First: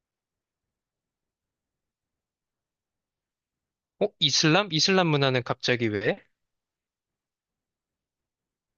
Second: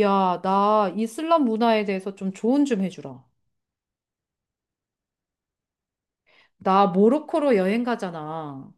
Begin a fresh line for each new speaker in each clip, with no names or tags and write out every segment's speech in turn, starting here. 야, 나 이슬람 문화에 대해서 좀 조언 좀 해주라.
어? 이슬람? 이슬람 문화는 갑자기 왜?
나 모로코로 여행 가잖아.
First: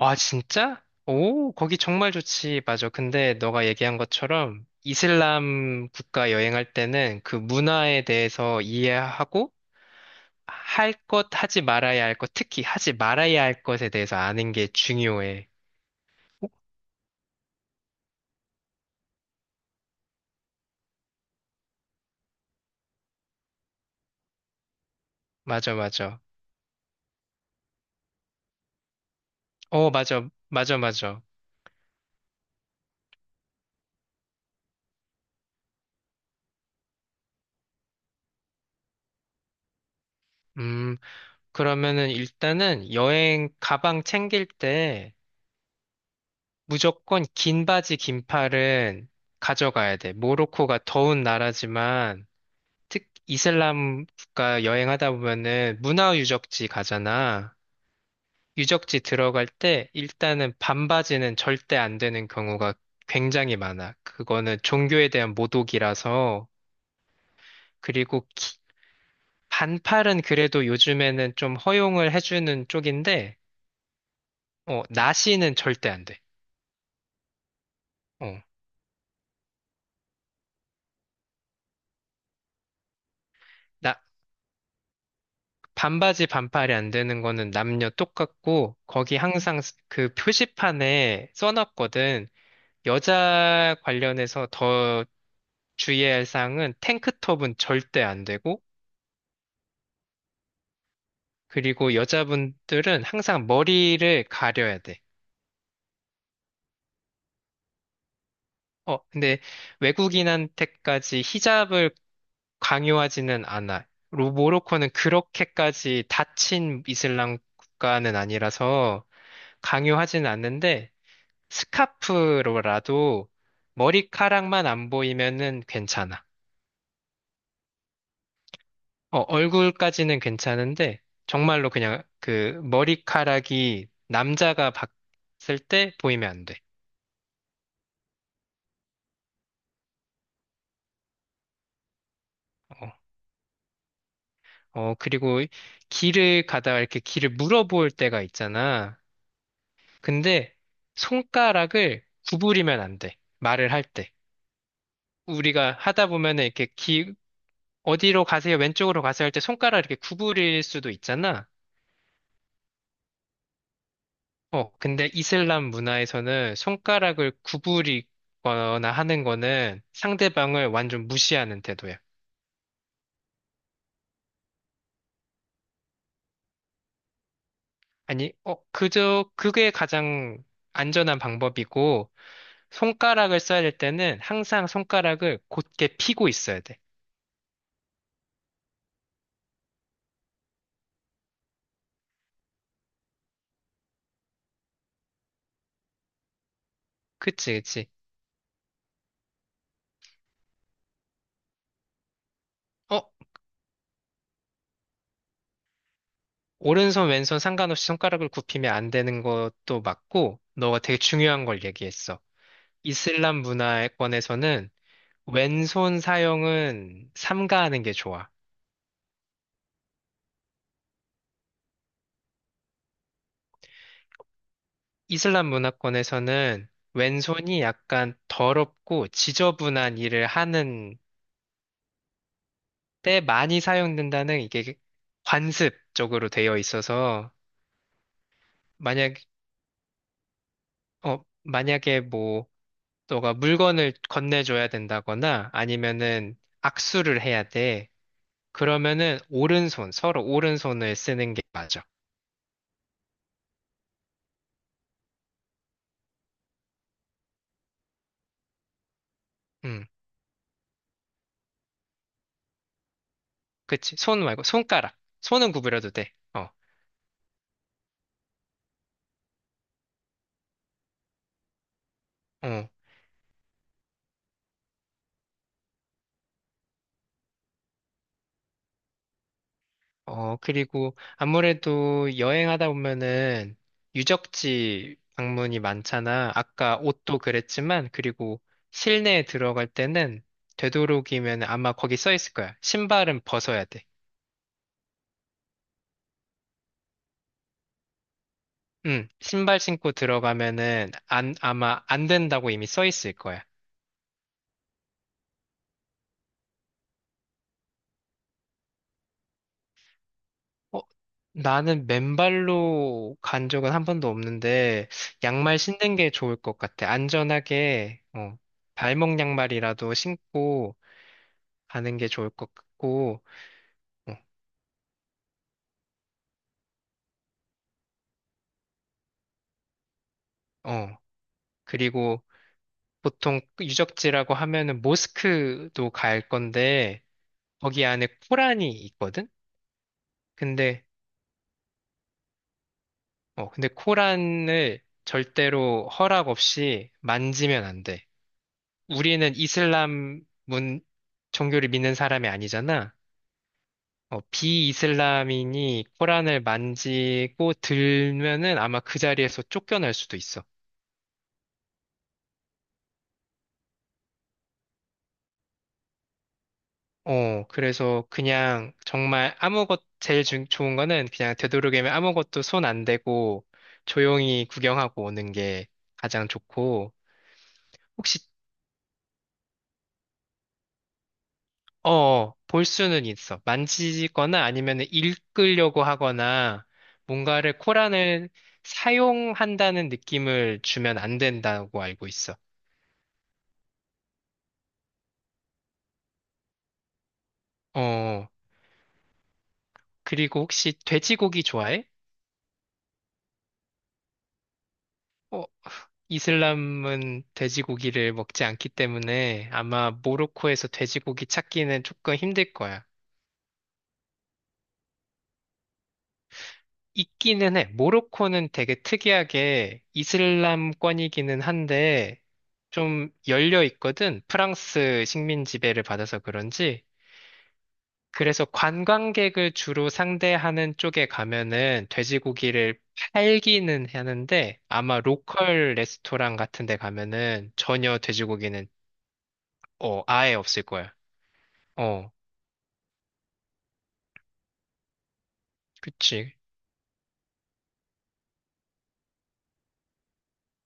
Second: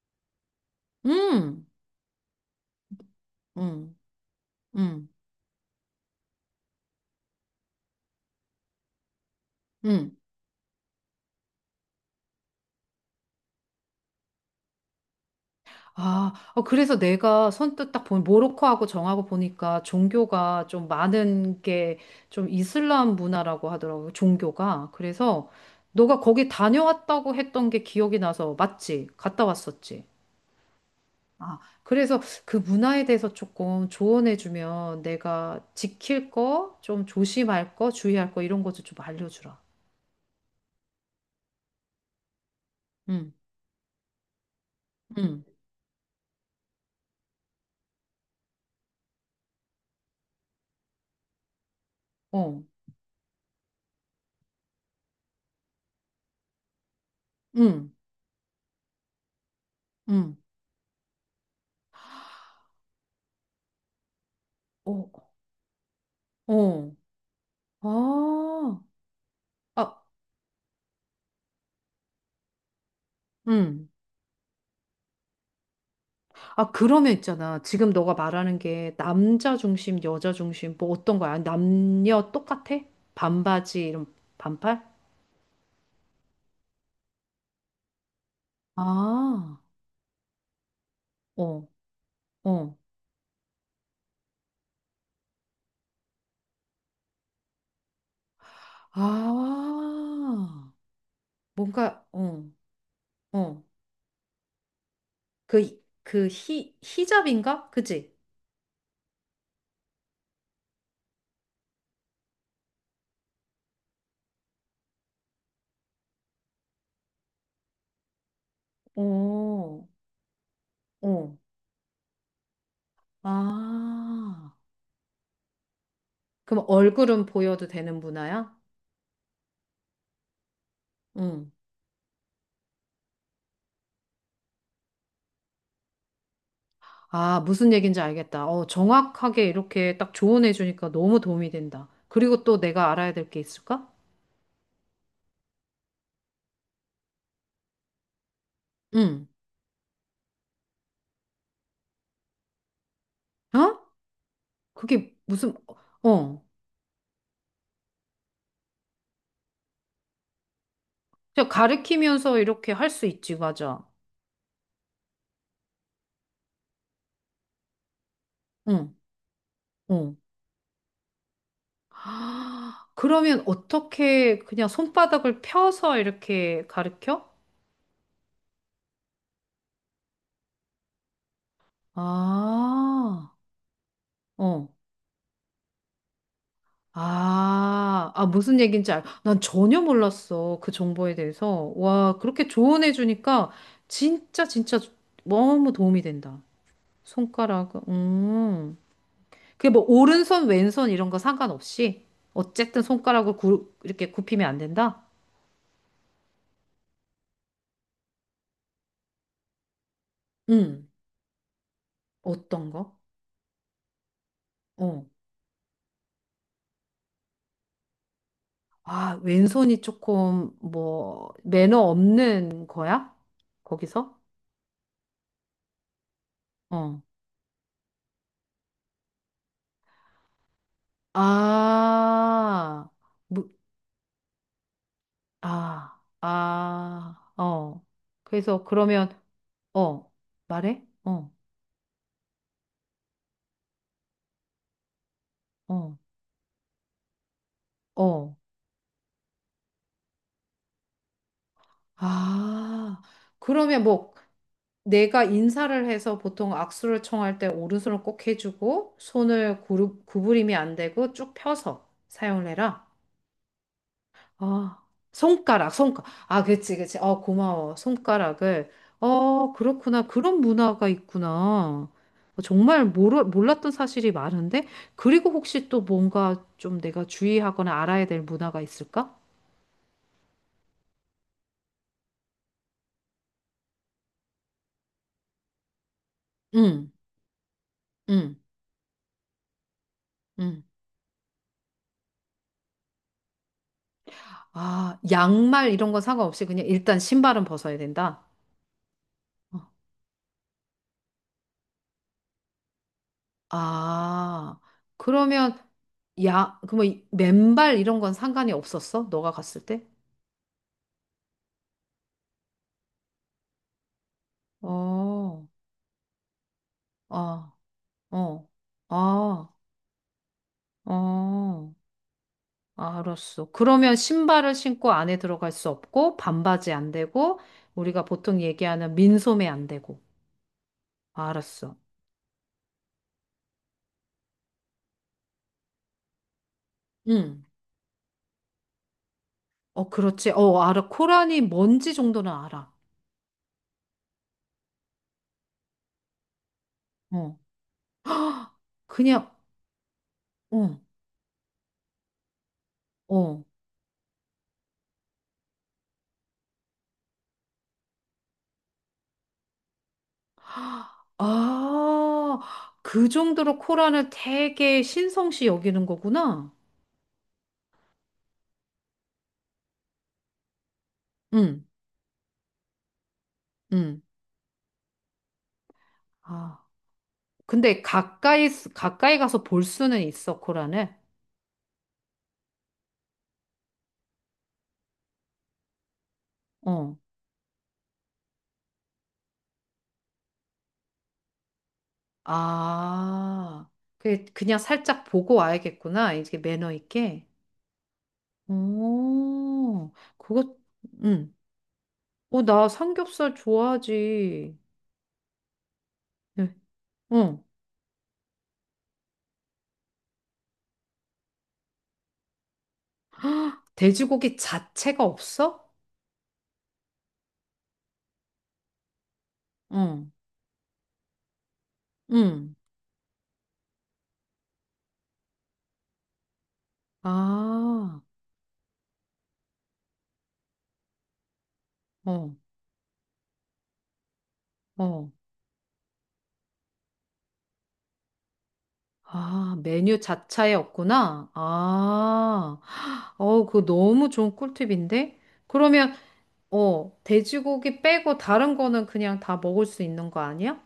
아, 진짜? 오,
응,
거기 정말 좋지. 맞아. 근데 너가
응,
얘기한 것처럼
응,
이슬람 국가 여행할 때는 그 문화에 대해서 이해하고
응.
할 것, 하지 말아야 할 것, 특히 하지 말아야 할 것에 대해서 아는 게 중요해.
아,
어?
어, 그래서 내가 선뜻 딱 보니 모로코하고 정하고 보니까 종교가 좀 많은 게 좀 이슬람 문화라고 하더라고, 종교가. 그래서
맞아,
너가
맞아.
거기 다녀왔다고 했던 게 기억이 나서 맞지? 갔다
어,
왔었지?
맞아. 맞아, 맞아.
아, 그래서 그 문화에 대해서 조금 조언해주면 내가 지킬 거, 좀 조심할 거, 주의할 거 이런 것도 좀 알려주라.
음, 그러면은 일단은
응,
여행 가방 챙길 때
응,
무조건 긴 바지, 긴팔은 가져가야 돼. 모로코가 더운 나라지만,
어,
이슬람 국가 여행하다 보면은 문화 유적지 가잖아.
응,
유적지 들어갈 때
응,
일단은 반바지는 절대 안 되는 경우가 굉장히 많아. 그거는 종교에
어,
대한 모독이라서.
어.
그리고
아, 아,
반팔은 그래도 요즘에는 좀 허용을 해주는 쪽인데,
응.
어, 나시는 절대 안 돼.
아, 그러면 있잖아. 지금 너가
어.
말하는 게 남자 중심, 여자 중심, 뭐 어떤 거야? 남녀 똑같아? 반바지,
나,
이런 반팔?
반바지 반팔이 안 되는 거는 남녀 똑같고 거기
아,
항상 그 표지판에
어,
써놨거든.
어.
여자 관련해서 더 주의해야 할 사항은 탱크톱은 절대 안 되고
아,
그리고
뭔가, 어,
여자분들은 항상
어.
머리를 가려야 돼.
히잡인가? 그지?
어, 근데 외국인한테까지 히잡을 강요하지는 않아. 모로코는 그렇게까지 닫힌 이슬람 국가는 아니라서
오,
강요하지는 않는데
오.
스카프로라도
아,
머리카락만 안 보이면은 괜찮아.
그럼 얼굴은 보여도 되는 문화야?
어, 얼굴까지는 괜찮은데
응.
정말로 그냥 그 머리카락이 남자가 봤을 때 보이면 안 돼.
아, 무슨 얘기인지 알겠다. 어, 정확하게 이렇게 딱 조언해 주니까 너무 도움이 된다. 그리고 또 내가
어.
알아야 될 게 있을까?
어, 그리고 길을 가다가 이렇게 길을 물어볼 때가 있잖아.
응.
근데 손가락을 구부리면 안 돼. 말을
어?
할 때.
그게 무슨,
우리가 하다
어.
보면은 어디로 가세요? 왼쪽으로 가세요? 할 때 손가락 이렇게 구부릴 수도 있잖아.
그냥 가르치면서 이렇게 할 수 있지, 맞아.
어, 근데 이슬람 문화에서는 손가락을 구부리거나
응,
하는 거는
응.
상대방을 완전 무시하는 태도야.
아, 그러면 어떻게 그냥 손바닥을 펴서 이렇게 가르쳐?
아니, 어, 그게 가장 안전한 방법이고,
아.
손가락을 써야 될 때는 항상
어.
손가락을 곧게 펴고 있어야 돼.
아, 아, 무슨 얘기인지 난 전혀 몰랐어. 그 정보에 대해서. 와, 그렇게 조언해주니까 진짜, 진짜 너무 도움이 된다.
그치,
손가락,
그치.
그게 뭐, 오른손, 왼손 이런 거 상관없이? 어쨌든
어,
손가락을 이렇게 굽히면 안 된다?
오른손, 왼손 상관없이 손가락을 굽히면 안 되는 것도 맞고, 너가
음.
되게 중요한 걸 얘기했어.
어떤 거?
이슬람 문화권에서는
어.
왼손 사용은 삼가하는 게 좋아.
아, 왼손이 조금, 뭐, 매너 없는 거야? 거기서?
이슬람 문화권에서는
어.
왼손이 약간 더럽고 지저분한 일을 하는
아.
때 많이 사용된다는 이게 관습
아,
쪽으로 되어 있어서
아, 어. 그래서 그러면,
만약
어, 말해?
어
어,
만약에 뭐 너가 물건을 건네줘야 된다거나
어,
아니면은 악수를 해야 돼.
어.
그러면은 오른손 서로 오른손을 쓰는 게 맞아.
아, 그러면 뭐, 내가 인사를 해서 보통 악수를 청할 때 오른손을 꼭 해주고, 손을
음,
구부림이 안 되고 쭉 펴서 사용을 해라.
그치. 손 말고
아,
손가락. 손은
손가락,
구부려도
손가.
돼.
아,
어,
그치, 그치. 어, 고마워. 손가락을. 어, 그렇구나. 그런 문화가 있구나. 어,
어.
정말 몰랐던 사실이 많은데? 그리고 혹시 또 뭔가 좀 내가 주의하거나 알아야 될 문화가 있을까?
어, 그리고 아무래도 여행하다 보면은 유적지 방문이 많잖아. 아까
응,
옷도 그랬지만,
응,
그리고 실내에 들어갈 때는
응.
되도록이면 아마 거기 써 있을 거야. 신발은 벗어야 돼.
아, 양말 이런 건 상관없이 그냥 일단 신발은 벗어야 된다.
응, 신발
어.
신고 들어가면은 안, 아마 안 된다고 이미 써 있을 거야.
아, 그러면 야, 그뭐 맨발 이런 건 상관이 없었어? 너가 갔을 때?
어, 나는 맨발로 간 적은 한 번도 없는데,
어,
양말 신는 게 좋을 것 같아.
어.
안전하게, 어,
어.
발목
아,
양말이라도 신고,
어.
가는 게 좋을 것 같고,
알았어. 그러면
어,
신발을 신고 안에 들어갈 수 없고, 반바지 안 되고, 우리가 보통 얘기하는 민소매 안 되고.
어.
알았어.
그리고 보통 유적지라고 하면은 모스크도 갈 건데,
응.
거기 안에 코란이 있거든?
어, 그렇지. 어,
근데,
알아. 코란이 뭔지 정도는 알아.
근데 코란을 절대로 허락 없이
어.
만지면 안 돼.
그냥,
우리는
어,
종교를 믿는 사람이 아니잖아.
어.
어, 비이슬람인이 코란을 만지고 들면은 아마 그 자리에서 쫓겨날 수도 있어.
아, 그 정도로 코란을 되게 신성시 여기는 거구나.
어, 그래서 그냥 정말 제일 좋은 거는 그냥
응,
되도록이면 아무것도 손 안 대고
응.
조용히 구경하고 오는 게 가장
아.
좋고,
근데
혹시,
가까이, 가까이 가서 볼 수는 있어, 코란을.
어, 볼 수는 있어. 만지거나 아니면 읽으려고 하거나
어.
뭔가를 코란을 사용한다는 느낌을 주면 안 된다고 알고 있어.
아, 그 그냥 살짝 보고 와야겠구나. 이게 매너 있게.
어,
오,
그리고
그거,
혹시
응.
돼지고기 좋아해?
어, 나 삼겹살 좋아하지.
어,
응.
이슬람은
응.
돼지고기를 먹지 않기 때문에 아마 모로코에서 돼지고기 찾기는 조금 힘들 거야.
돼지고기 자체가 없어?
있기는 해. 모로코는 되게 특이하게
응.
이슬람권이기는 한데
응.
좀 열려 있거든. 프랑스 식민 지배를 받아서 그런지.
아,
그래서 관광객을 주로 상대하는 쪽에 가면은
어,
돼지고기를 팔기는 하는데 아마
어.
로컬 레스토랑 같은 데 가면은 전혀 돼지고기는
아, 메뉴
어, 아예
자체에
없을 거야.
없구나.
어.
아, 어, 그거 너무 좋은 꿀팁인데? 그러면,
그치.
어, 돼지고기 빼고 다른 거는 그냥 다 먹을 수 있는 거 아니야?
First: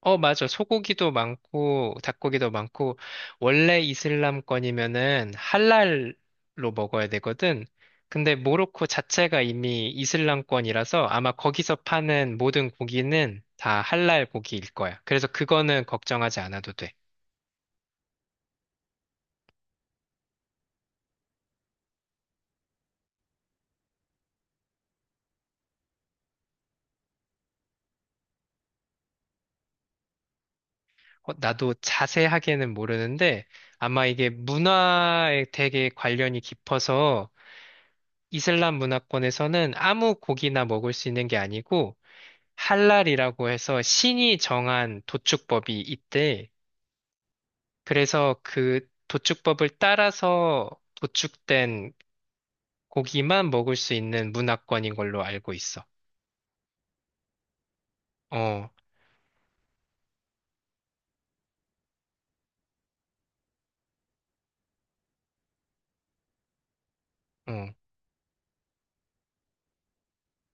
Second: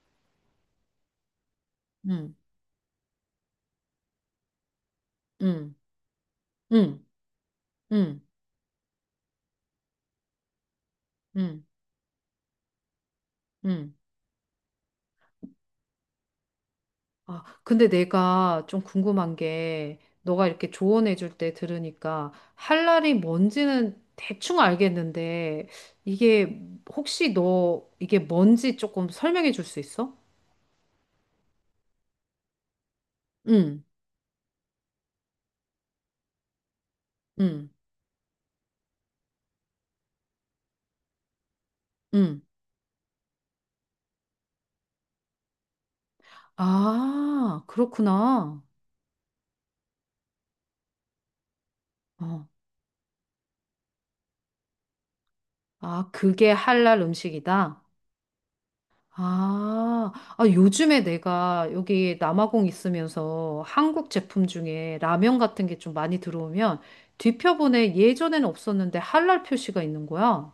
어, 맞아. 소고기도 많고,
응.
닭고기도 많고, 원래 이슬람권이면은
응.
할랄로
응,
먹어야 되거든.
응,
근데 모로코 자체가 이미 이슬람권이라서 아마
응,
거기서 파는 모든 고기는 다
응.
할랄 고기일 거야. 그래서 그거는 걱정하지 않아도 돼.
아, 근데 내가 좀 궁금한 게, 너가 이렇게 조언해 줄 때 들으니까, 할랄이 뭔지는 대충 알겠는데, 이게 혹시 너 이게 뭔지 조금 설명해 줄 수 있어?
어, 나도 자세하게는 모르는데
응,
아마 이게 문화에 되게 관련이 깊어서
응,
이슬람 문화권에서는 아무 고기나 먹을 수 있는 게 아니고
응.
할랄이라고 해서 신이 정한 도축법이 있대.
아,
그래서
그렇구나.
그 도축법을 따라서 도축된
어.
고기만 먹을 수 있는 문화권인 걸로 알고 있어.
아, 그게 할랄 음식이다?
어,
아, 아, 요즘에 내가 여기 남아공 있으면서 한국 제품 중에 라면 같은 게 좀 많이 들어오면
어,
뒤편에 예전에는 없었는데 할랄 표시가 있는 거야.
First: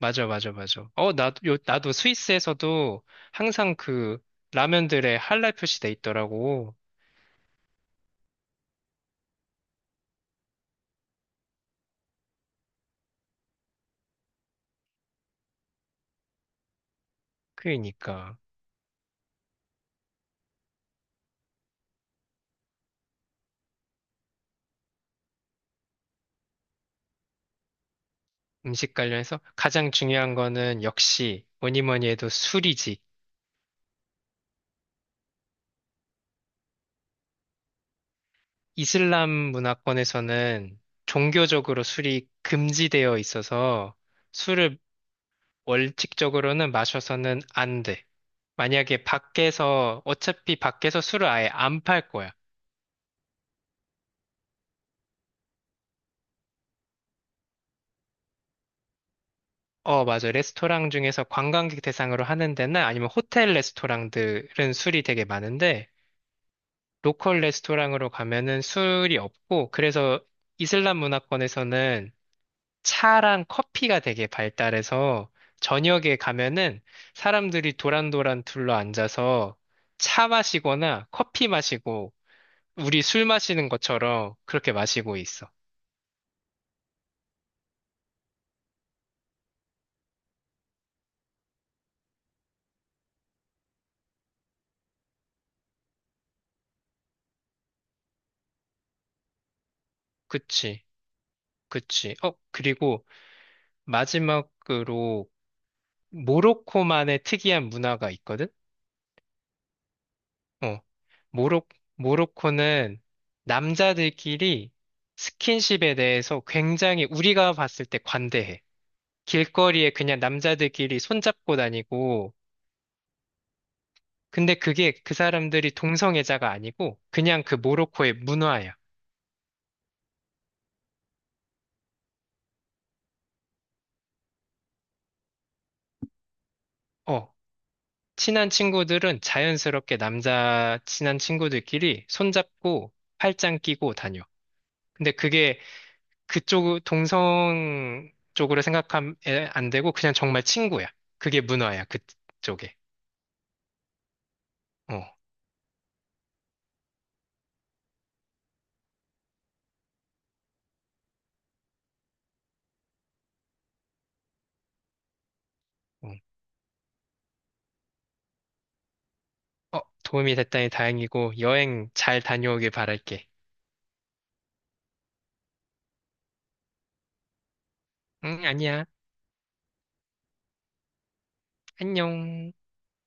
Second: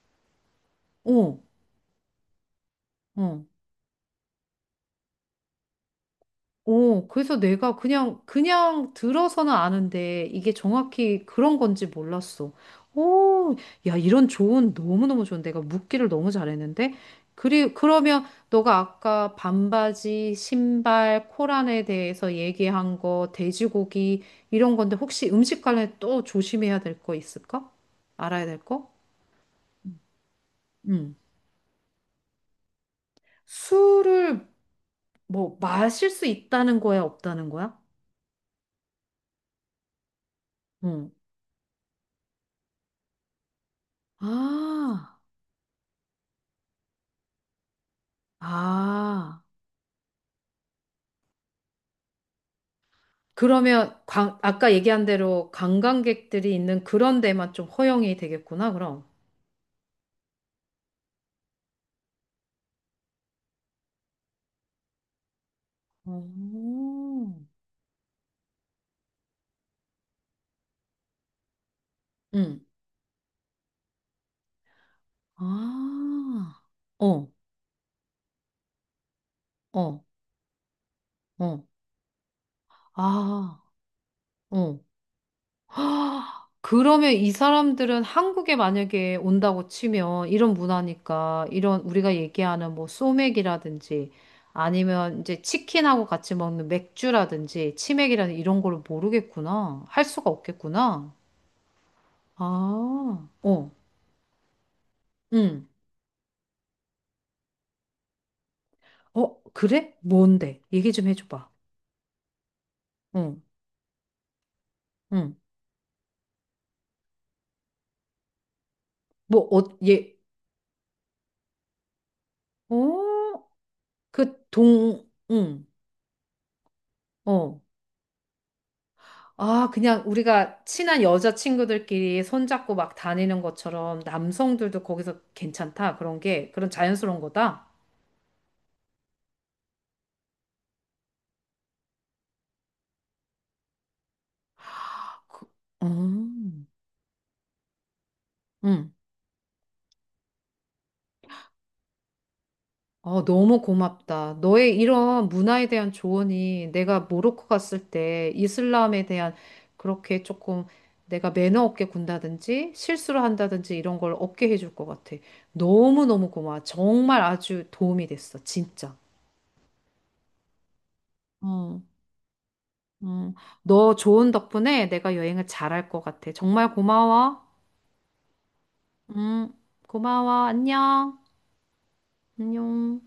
맞아, 맞아, 맞아. 어,
어,
나도 스위스에서도
어.
항상 그 라면들에 할랄 표시돼 있더라고.
오, 그래서 내가 그냥 들어서는 아는데 이게 정확히 그런 건지 몰랐어. 오, 야, 이런 조언 너무너무 좋은데. 내가 묻기를 너무 잘했는데. 그러면
그러니까
너가 아까 반바지, 신발, 코란에 대해서 얘기한 거, 돼지고기, 이런 건데 혹시 음식 관련해 또 조심해야 될 거 있을까? 알아야 될 거?
음식 관련해서 가장 중요한 거는
응.
역시 뭐니 뭐니 해도 술이지.
술을 뭐 마실 수 있다는 거야, 없다는 거야?
이슬람 문화권에서는
응.
종교적으로 술이 금지되어 있어서 술을
아,
원칙적으로는 마셔서는 안 돼. 만약에
아.
밖에서, 어차피 밖에서 술을 아예 안 팔 거야.
그러면 아까 얘기한 대로 관광객들이 있는 그런 데만 좀 허용이 되겠구나, 그럼.
어, 맞아. 레스토랑 중에서 관광객 대상으로 하는 데나 아니면 호텔 레스토랑들은 술이 되게 많은데,
오.
로컬 레스토랑으로 가면은 술이 없고, 그래서 이슬람 문화권에서는
응.
차랑 커피가 되게 발달해서 저녁에
아,
가면은
어,
사람들이 도란도란 둘러 앉아서
어,
차 마시거나 커피
어.
마시고 우리 술
아,
마시는 것처럼 그렇게
어.
마시고 있어.
헉, 그러면 이 사람들은 한국에 만약에 온다고 치면 이런 문화니까 이런 우리가 얘기하는 뭐 소맥이라든지 아니면 이제 치킨하고 같이 먹는 맥주라든지 치맥이라든지 이런 걸 모르겠구나. 할 수가
그치,
없겠구나.
그치. 어, 그리고
아, 어.
마지막으로
응.
모로코만의 특이한 문화가 있거든?
어, 그래? 뭔데?
어,
얘기 좀 해줘봐.
모로, 모로코는
응,
남자들끼리
응.
스킨십에 대해서 굉장히 우리가 봤을 때 관대해.
뭐, 어,
길거리에
얘,
그냥 남자들끼리 손잡고 다니고,
어, 그
근데 그게
동,
그
응,
사람들이 동성애자가 아니고, 그냥 그
어.
모로코의 문화야.
아, 그냥 우리가 친한 여자친구들끼리 손잡고 막 다니는 것처럼 남성들도 거기서 괜찮다. 그런 게, 그런 자연스러운
어,
거다.
친한 친구들은 자연스럽게 남자 친한 친구들끼리 손잡고 팔짱 끼고 다녀. 근데
그,
그게
음,
그쪽 동성 쪽으로
응.
생각하면 안 되고, 그냥 정말 친구야. 그게 문화야, 그쪽에.
어, 너무 고맙다. 너의
어,
이런 문화에 대한 조언이 내가 모로코 갔을 때 이슬람에 대한 그렇게 조금 내가 매너 없게 군다든지 실수를 한다든지 이런 걸 없게 해줄 것 같아.
어,
너무너무 고마워. 정말 아주 도움이 됐어. 진짜.
어, 도움이 됐다니 다행이고,
응,
여행 잘 다녀오길 바랄게.
응. 너 좋은 덕분에 내가 여행을 잘 할 것 같아. 정말 고마워.
응, 아니야.
응, 고마워. 안녕.
안녕.
안녕.